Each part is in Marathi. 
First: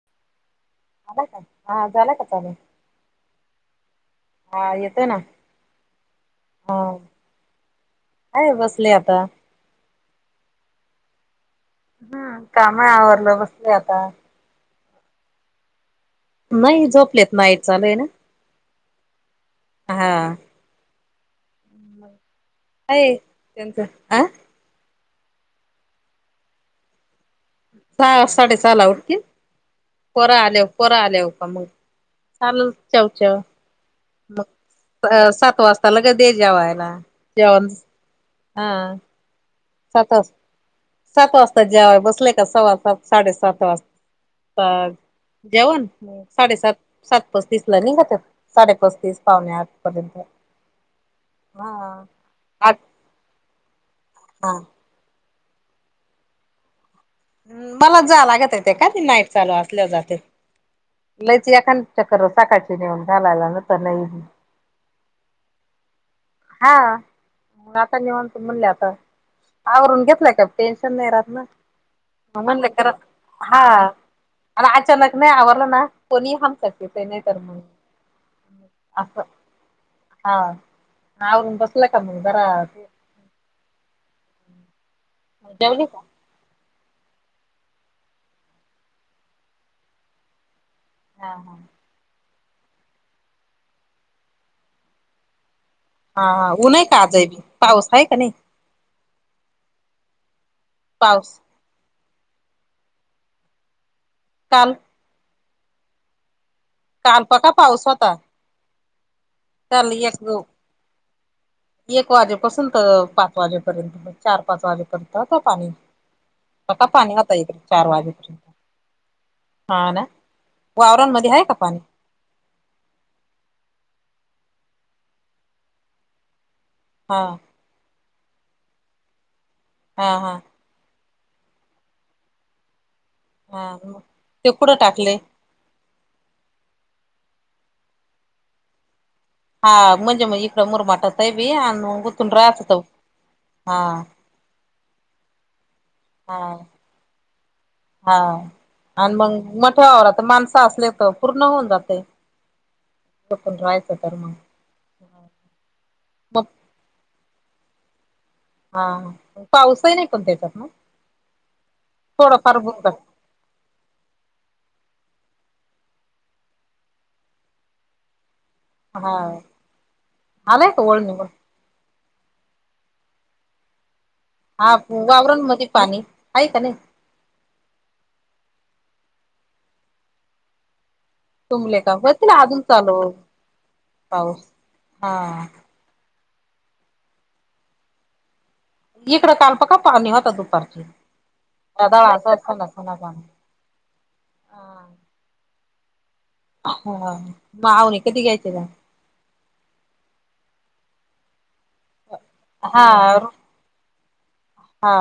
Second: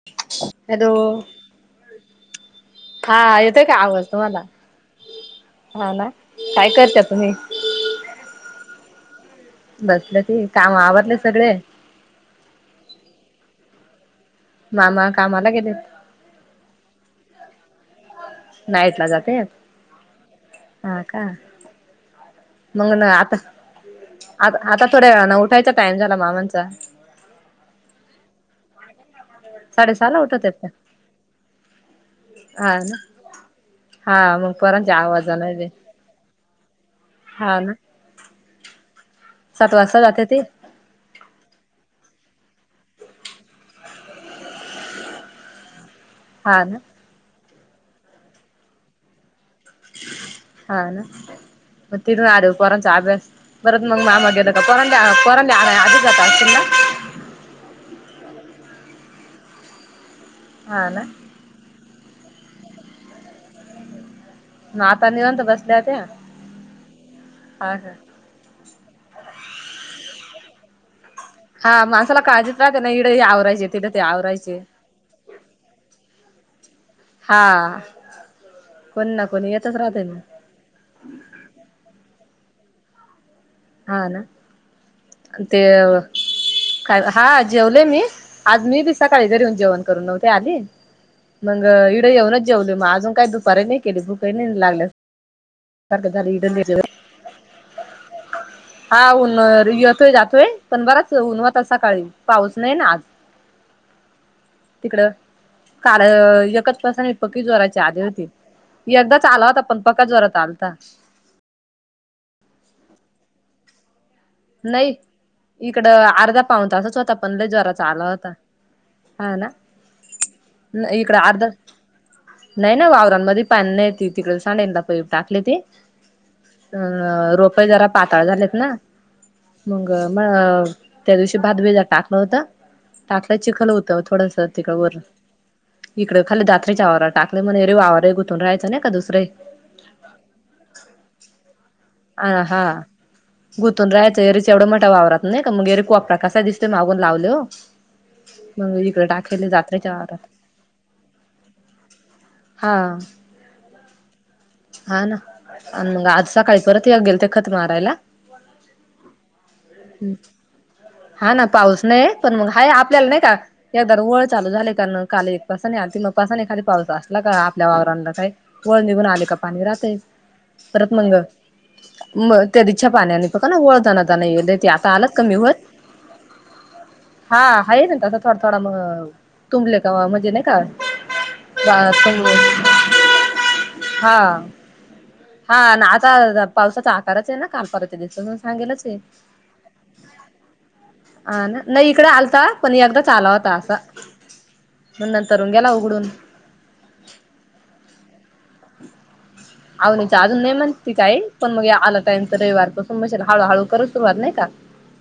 [inaudible] आला का हा झाला का चालू हा येते का आवाज. तुम्हाला हा येतोय ना हा ना काय करता तुम्ही? आहे बसले आता. बसल्याती काम आवरले सगळे? हम् काम आवरलं बसली आता. मामा कामाला गेले? नाही झोपलेत नाईट चालू ये ना नाईटला जात्यात हा हा का. म काय आता त्यांचं अ आता थोड्या वेळा न उठायचा टाइम झाला मामा चा सहा साडे आला उठतील साडेसहाला पोर उठत आहेत आले हो का पोर आल्या हो का मग. हा चालूच ना चावाचावं हा मग पोरांच्या आवाजाने तलग दे जेवायला जेवण हा. सात वाजता जाते ते. सात वाजता जेवाय बसलेय का सवा सात साडेसात वाजता. जेवण हा साडेसात ना सात पस्तीस ला निगत्यात कसाडेपस्तीस. हा ना म हा तिडून आल्यावर आठ पोरांचा अभ्यास. पररं मग मा गेलं हा का परड्या परड्या आधी जाता असश ना मला जा लागत येते का ती नाईट चालू असल्या जाते. हा ना. च एखा चक्र साकाळची नेऊन घालायला ना तर नाही. मग आता निवंत बसल्या ते. हा आता निवांत. म्हणले आता आवरून घेतलाय का टेन्शन नाही राहत ना. हा माणसाला काळजीत राहते ना इडे [unintelligible] हा आवरायचे तिथे ते आवरायचे आता अचानक ने आवरल ना. कोणी हमसाठी नाही तर हा मग. कोणी असं ना कोणी येतच राहते ना. हा हा बसले का म बर. हा ना ते. जेवली का का हा जेवले मी आज मी बी सकाळी घरी येऊन जेवण करून नव्हते आली. हा हा मग इडं येऊनच जेवले मग अजून काही दुपारीही नाही केली भूकही नाही लागल्या. सारखं हा झालं हा ऊन इडली नाही काजब पाऊस हाय का नाही. हा उन येतोय जातोय पण बराच पाऊस उन होतो सकाळी पाऊस नाही ना आज. काम. [unintelligible] काल पकी पका जोराची पाऊस आधी होता होती एकदाच आला होता पण काल पक्का एक जोरात आलता. एक वाजेपासून पाच वाजेपर्यंत. चार-पाच नाही वाजेपर्यंत होता पाणी इकडं अर्धा पाऊन का तासच पाणी होता पण लय एक जोराचा चार आला होता वाजेपर्यंत. हा ना हा ना, इकड वावरांमध्ये आहे अर्ध का पाणी? नाही ना वावरांमध्ये पा नाही त तिकडे सांडे प टाकली ती. हा अं रोपे जरा पाताळ झालेत ना‌. मग हा म हा त्या दिवशी भातभीजा टाकण होतं. टाकला हा चिखल होतं थोडस ते तिक कुठं वर. टाकले इकड खाली दात्रीच्या आववर टाकले म्ह रे वावरे गुथून राहायं ना नाही का दुसरे. हा म्हणजे इकडं मुरमाठा साहेबी आणि. गुतून हा हा राहत होत हा गुंतून राहायचं एरीच एवढं मोठा वावरतात नाही का मग एरी को वापरात. हा कसा दिसत मागून लावल हो. हा मग इकडे आणि मग टाकले मोठ्या जात्रेच्या वावरात वावरवरात माणसं असले तर पूर्ण होऊन जाते. हा. कोण वायसं तर्मा. हा ना आणि मग आज सकाळी परत ये गेल ते खत मारायला. हा पावसाही नाही कोण त्याच्यात ना. हा ना पाऊस नाही पण मग थोडंफार हा बुरका आपल्याला नाही का. एकदा वळ चालू झाले कारण काल एक पासन आलते मग पासून एखादी पाऊस असला का आपल्या वावरांला काय. वळ निघून हा आले का पाणी राहातय आलाय का परत ओळ मंग. निघून मग त्यादिसच्या पाण्याने का न वळताना.. आ नाही ते हा आता आलात कमी होत. वावरांमध्ये पाणी आहे का नाही [inaudible] हा आहे ना तं थोडा थोडा म तुंबले का म्हणजे नाही का. तुमले का होच ना अजून चालू. हा, पाऊस हा न आज पावसाचा आकारच आहे न काल परवाचा दिवसा. हां गेलं स. इकडं काळ पका पाणी होतं दुपारची अ नाही रदाळ इकड असा आलता सना पण सना एकदाच् पाणी आला होता असा मग नंतरून गेला उघडून हा [unintelligible] औन जाचाज ने मण ते काय. पण मग आला टईम तर रविवार हा पासून हळूहळू करु सुरुवात नाही का. हा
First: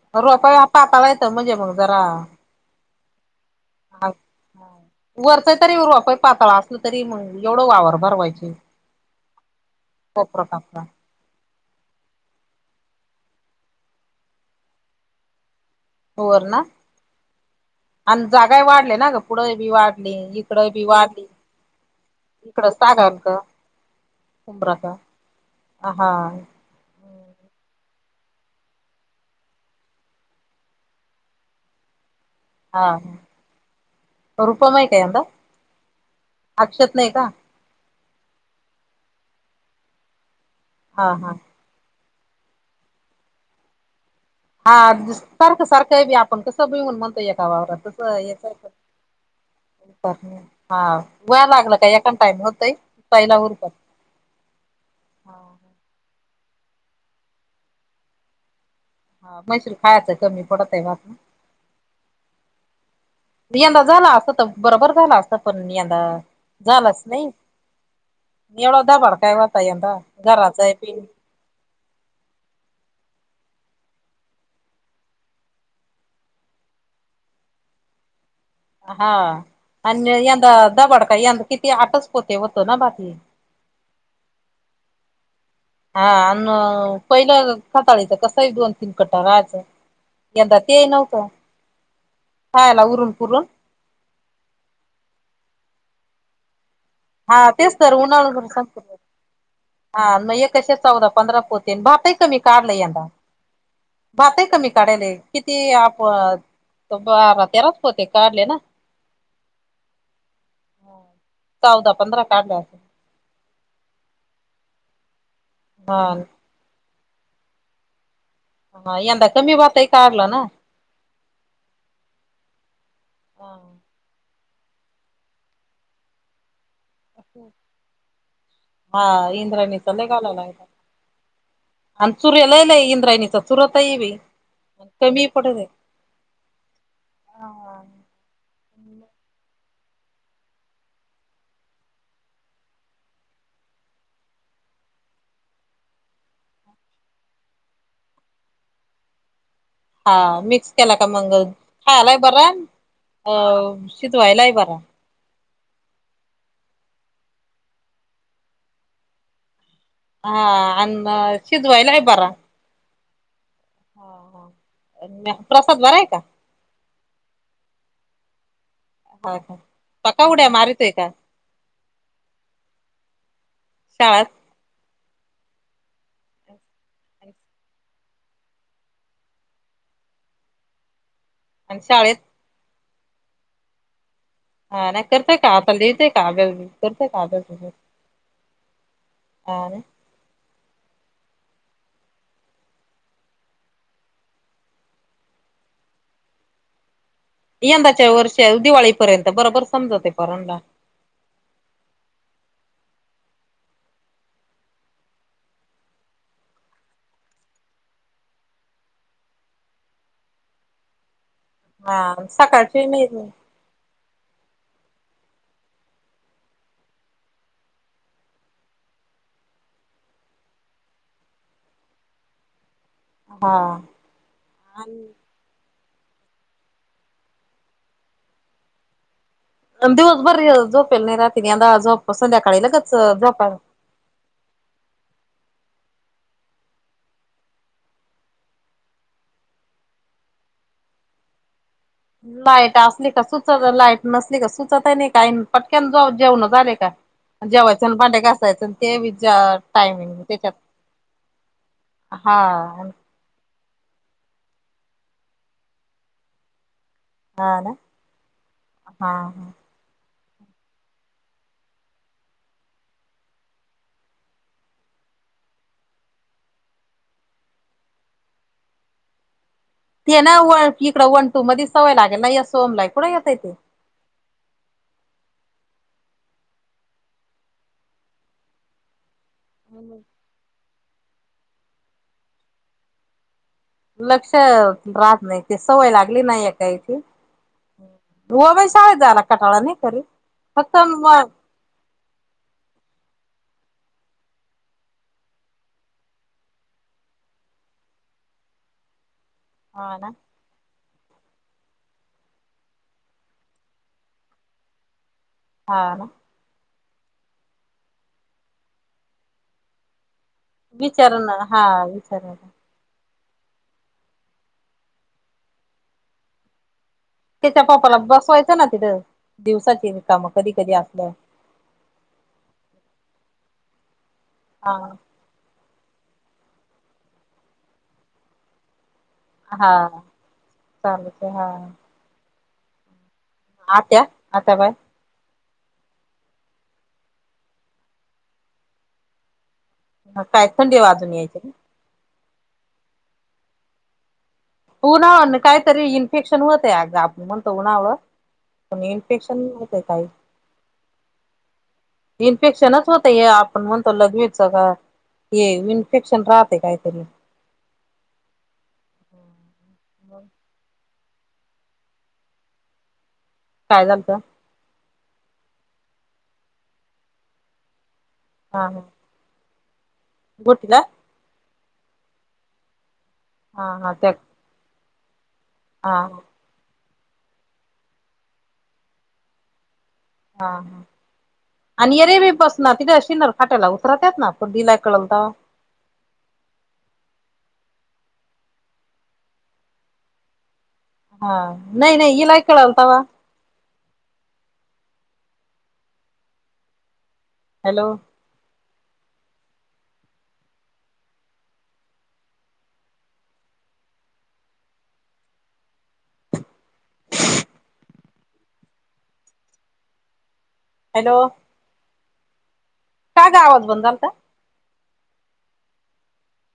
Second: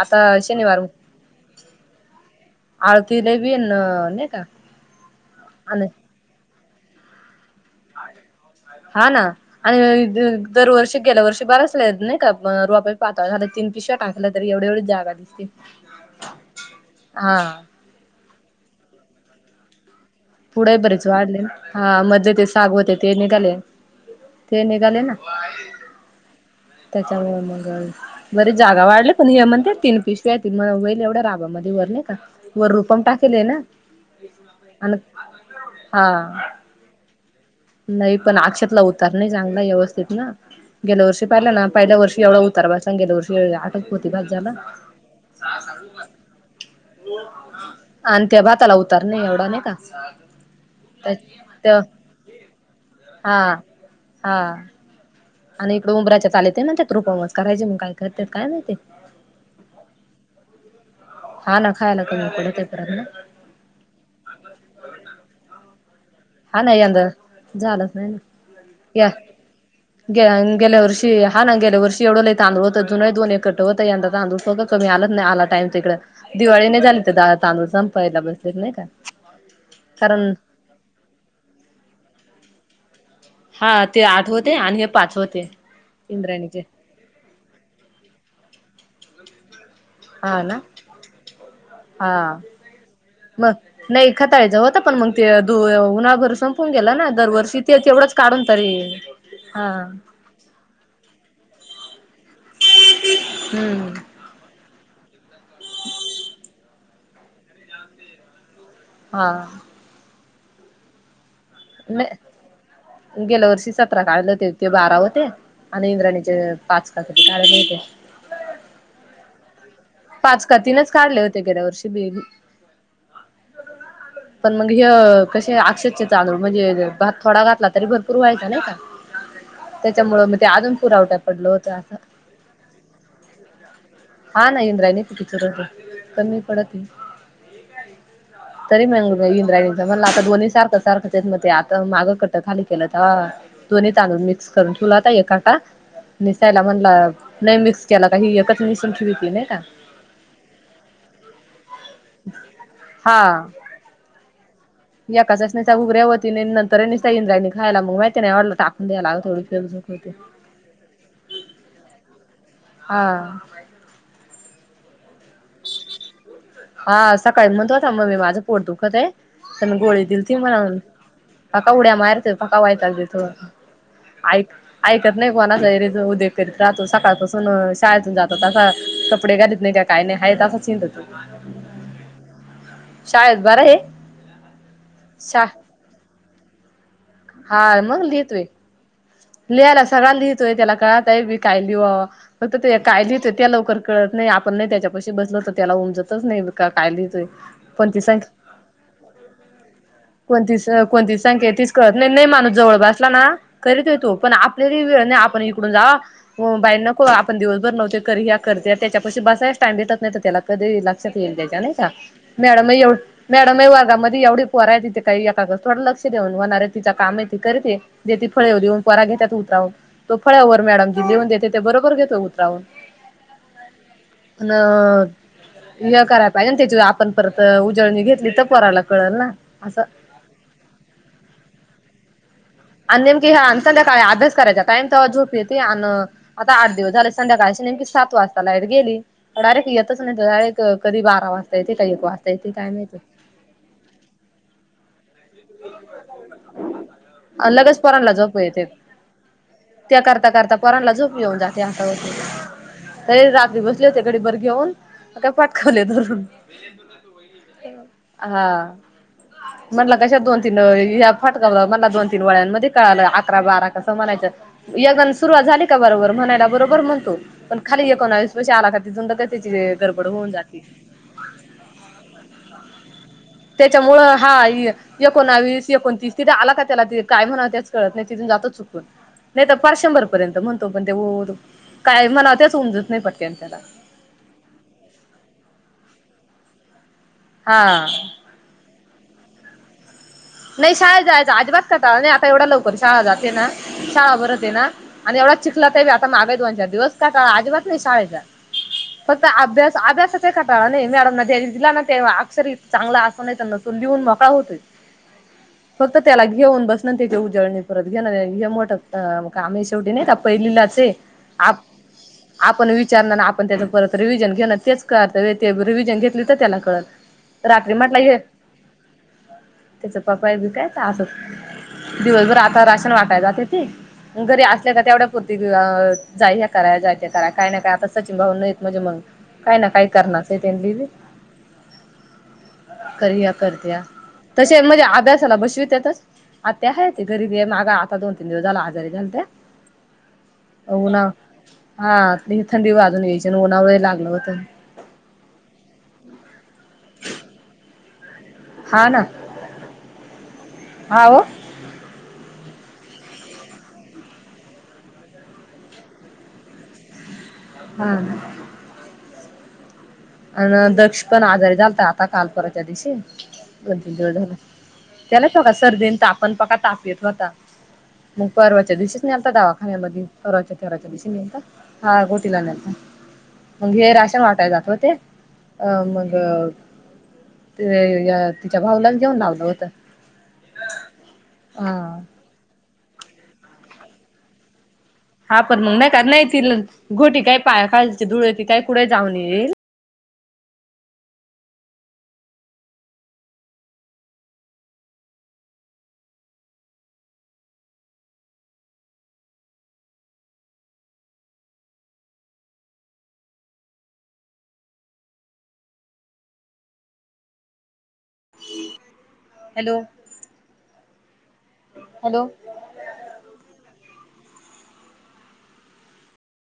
आता रोपा शनिवार पापाला येतं म्हणजे मग जरा. आळतीले बीन. वरचं तरी रोप पातळ असल तरी मग एवढं वावर भरवायची हा ना आणि कोपरा कापरा दरवर्षी गेल्या वर्षी बारचल्या नाही रोपही पातळ झालं तीन पिशव्या टाकल तरी एवढे एवढी जागा दिसते. वर ना हा आणि जागा वाढले नाग पुढं बी वाढली इकडं पुढेही बी बरेच वाढली वाढले हा मधले ते साग होते ते निघाले. ते कुमरका निघाले हा हा. त्यांच्यामुळे मग. बरे जागा वाढले हे म्हणते तीन पिशव्या यतीन वईल एवढ्या राबामध्ये वरले का. वरुण पण टाकेलय ना. रुपम हे आणि काय यंदा हा. अक्षत नाही का? नाही पण अक्षेतला उतार नाही चांगला व्यवस्थेत ना गेल्या हा वर्षी हा पाहिलं ना. पहिल्या वर्षी एवढा उतार बसला गेल्या वर्षी आठ पोती भात झाला. काही बी आपण कसं बिऊन म्हणतोय एका वावरात आणि त्या भाताला उतार नाही एवढा नाही का [unintelligible] हा व्हाला लागलं का एखान टाईम होतय. पहिला हा उरपत हा. आणि हा इकडे उंराच्या चालेत आहे ना त्यात रूपमस करायचे मग काय करते काय माहिती. हा म्हशी ला खायचं कमी पडताय भात ना हा ना खायला कमी पडतंय परत मग यंदा झाला असत तर बरोबर झालं असत पण यंदा. हा ना झालंच यंदा नाही झालंच नाही ना एवढा या धबड काय होता यंदा गे घराच आहे गेल्या बी वर्षी हा ना गेल्या वर्ष एवढ लय तांदूळ होत, जुनही दो एकटं होतं यंदा तांदूळ सों कमी आलंत नाही आला टाइम तिकड दिवाळी नाही झाली तर तांदूळ संपायला बस हा आणि यंदा दबाड का यंदा किती आटच पोते होत ना भात हे हा ते आठ होते आणि हे पाच होते. हा आण इंद्राणीचे पहिलं खाताळीचं कस दोन तीन कट राहायचं. हा ना यंदा ते नव्हतं, हा खायला उरून पुरून. मग नाही खाताळायचं होत पण मग ते द उन्हाभर संपून गेला ना. हा दरवर्षी तेच ते तर तेवढंच उन्हाळ काढून तरी संपून हा म हे कशे चौदा. पंधरा पोतेन भातही कमी काडला यंदा. हम्म. भात आहे कमी काढायले किती आप बारा तेराच पोते होते काढले ना? हा चौदा पधरा नाही काढले असतील गेल्या वर्षी सतरा काढले होते ते बारा होते आणि हा इंद्राणीचे पाच काय काढले होते. ह यंदा कमी भात आहे पाच का तीनच काढले होते गेल्या वर्षी बेग पण मग ह कसे अक्षदचे तांदूळ म्हणजे भात थोडा घातला तरी भरपूर व्हायचा नाही का हा इंद्राणी च त्याच्यामुळे मी ते अजून पुरावठ्या पडल होतं अ चूरय लाय लाय इंद्रायणीचा चुरता आहेवी हा नाही इंद्राय नाही कुठच कमी पडत ये. तरी मग इंद्राणींच म्हणलं आता दोन्ही सारख सारखंच येत मग ते आता मागं कट्ट खाली केलं तेव्हा. दोन्ही तादूळ मिक्स करून ठुलाता एक कटा. निसायला म्हणला नाही मिक्स केला का ह एकच निसून ठिवती नाही का. हा मिक्स केला का मंग खायलाय बर अ शिजवायला बरा. एकाचच् नुसत्या उगऱ्या होतीन आणि नंतर निस्ता इंद्रायानी खायला मग माहिती ना येवडल टाकून द्यायला लागतो येवेडी फे झुक होते. हा अन शिजवायला ही बरा हा हा हा प्रसाद बराय का? हा सकाळी म्हणतं होता मम्मी माझं पोर दुखतं आहे हा का पण गोळी दिली पका ती उड्या म्हणून मारितोय का पका उड्या मारते पका वयतगद शाळात थोयत ऐकत नाही कोणाचा र उदोग करीत राहतो सकाळपासून शाळेतून जातात कपडे घालीत नाही काय काय नाही हाय तच चिंत तु आणि शाळेत शाळेत बरं आहे? हा नाही करत शा का आतल दिते का आबल करत काल हा मग लिहितोय हा ना लिहायला सगळ्यांना लिहितोय त्याला कळतं आहे बी काय लिवा फक्त ते काय लिहतोय त्या लवकर कळतं नाही आपण नाही त्याच्या पशी बसलं तर त्याला उमजतच नाही काय लिहतय यंदाच्या वर्षी दिवाळीपर्यंत बरोबर समजते कोणती पोरांना कोणती संख्या तीच कळ नाही नाही माणूस जवळ बासला ना करीत येतो पण आपल्याली वेळ नाही आपण इकडून जा हो बाई नको आपण दिवसभर नव्हते कररी ह्या करते त्याच्या प बसायस टाइम देत नाही त्याला कधी लक्षात येईल त्याच्या नाही का हा मॅडम मग सकाळची नाही एवढं वर्गामध्ये एवी पोराय एका काहीका थोडं लक्ष देऊन होणार आहे तिचा काम आहे ति करत जे ती फळे देऊन पोरांना घेतातत उतरावं तो फळ्यावर मॅडम जी लिहून देते ते बरोबर घेतो उतरावून हा आणि आ करायला पाहिजे त्याची आपण परत उजळणी घेतली तर पोराला कळलं ना असं दिवसभर झोपेल नाही राती आता झोप संध्याकाळी लवकर आणिे नेमकी ह संध्याकाळी अभ्यास करायचा टाईम तेव्हा झोप येते आणि आता आठ दिवस झाले संध्याकाळची नेमकी सात वाजता लाईट गेली डायरेक्ट येतच नाही डारेक्ट कधी बारा वाजता येते काही एक वाजता येते काय माहित सुत लाईट नसली का सुचत नाही का पटक्यान जा जेवण झाले का लगेच जेवायचं पोरांला भांडे झोप येते घासायच ते विचार टाइमिंग त्याच्यात जात आता हा होत. हे रात्री बसले होते घडीभर घेऊन मग काय पाटकावले धरून हा ना हा हा हा मला कशा दोन तीन याया फटकाव मला दोन तीन वळ्यांमध्ये कळालं अकरा-बारा कसं म्हणायचं यगन सुरुवात झाली का बरोबर म्हणायला बरोबर म्हणतो पण खाली एक कोणास आला त्या [unintelligible] ते ना व इकड वन-टू मध्ये सवय लागेल ना या सोम लाय कुठे येतय ते. त्याच्यामुळे हा. एकोणावी- एकोणतीस तिथे आला का त्याला ते काय म्हणा त्याच कळत नाही तिथून जातच चुकून. नाही तर पाारच शंभर पर्यंत म्हणतो पण ते काय म्हणा तेच उमजत नाही पडते त्याला. लक्ष राहत नाही ते सवय लागली नाही एकाहीची. हा. रुवा बाई सााळ झाला कटाळा नाही कर. नाही शाळेत जायच अजिबात कटला नाही आता एवढा लवकर शाळा जाते ना शाळा बरते आहे ना. आणि एवढा चिखला त बी आता माग बी दोनचार दिवस कटला आजिबात नाही शाळेचा फक्त आब अभ्यास हा ना अभ्यासाचा कट नाही मॅडम द्या दिला ना ते अक्षर चांगलं असं नाही त्यां न तून लिहून मोकळा होतोय हा फक्त ना त्याला घेऊन बसण त्याच्या उजळणी परत घेण हे मोठ काम आम्ही शेवटी नाही पहिलीलाच विचार ना आप हा विचार ना आपण विचारणार आप पण त्याच परत रिव्हिजन घेण तेच ते रिव्हिजन घेतली तर त्याना कळतं त्याच्या पप्पाला बसवायचं ना तिथं दिवसाची त्याचं कामं पप्पा बी कधी काय कधी असंच असलं दिवसभर आता राशन वाटायला जातेथे घरी असल्या हा का तेवढं. ती जाय ह्या कराय जाय त्या कराय काय नाही काय आता सचिन भाव नाहीत म्हणजे मग. काय ना हा काही करणारच आहे त्यां चालूच हा करया करतया. आत्या आता तसे बाय म्हणजे अभ्यासाला बसविततच. आता हायत घरी आहे मागा आता दोन तीन दिवस झाला आजारी झालत्या. ह काय थंडी उन्हा वाजून यायची ना. हा थंडी वाजून घ्यायची उन्हावळे लागलं होत. उन्हाळ काहीतरी इन्फेक्शन होत य अग आपण म्हणतो उन्हावळं को हा ना इन्फेक्शन होते काही? हा हो इन्फेक्शनच होत हे आपण म्हणतो लघवीच काय हे इन्फेक्शन राहते काहीतरी. हम् [inaudible] अ दक्ष पण आजारी झालत आता कालपराच्या दिवशी दोन काय तीन झालत दिवस हा झाले. त्यालाच बघा सर्दीन ताप पण पका ताप येत होता मग हा परर्वाच्या दिवशी नेलत दवाखान्यामध्ये परवाच्या गोटीला तेराच्या दिशी ने लत हा गोटीला नेलता. हा मग हे हा त्या राशन वाटाय जात होते. अ हा मग हा तिच्या भाऊलाच घेऊन लावलं होत. हा हा आणि येरे बी बसणार तिथे अणार खाट्याला उतरात्यात ना तो दिलाय कळम तर आपण मग नाही का नाही त गोटी काय पायाखालची धुळे त काय कुढे जाऊन येईल हा नाही नाही इलाय कळन तवा हॅलो हॅलो हॅलो हॅलो का ग आवाज बंद झालता?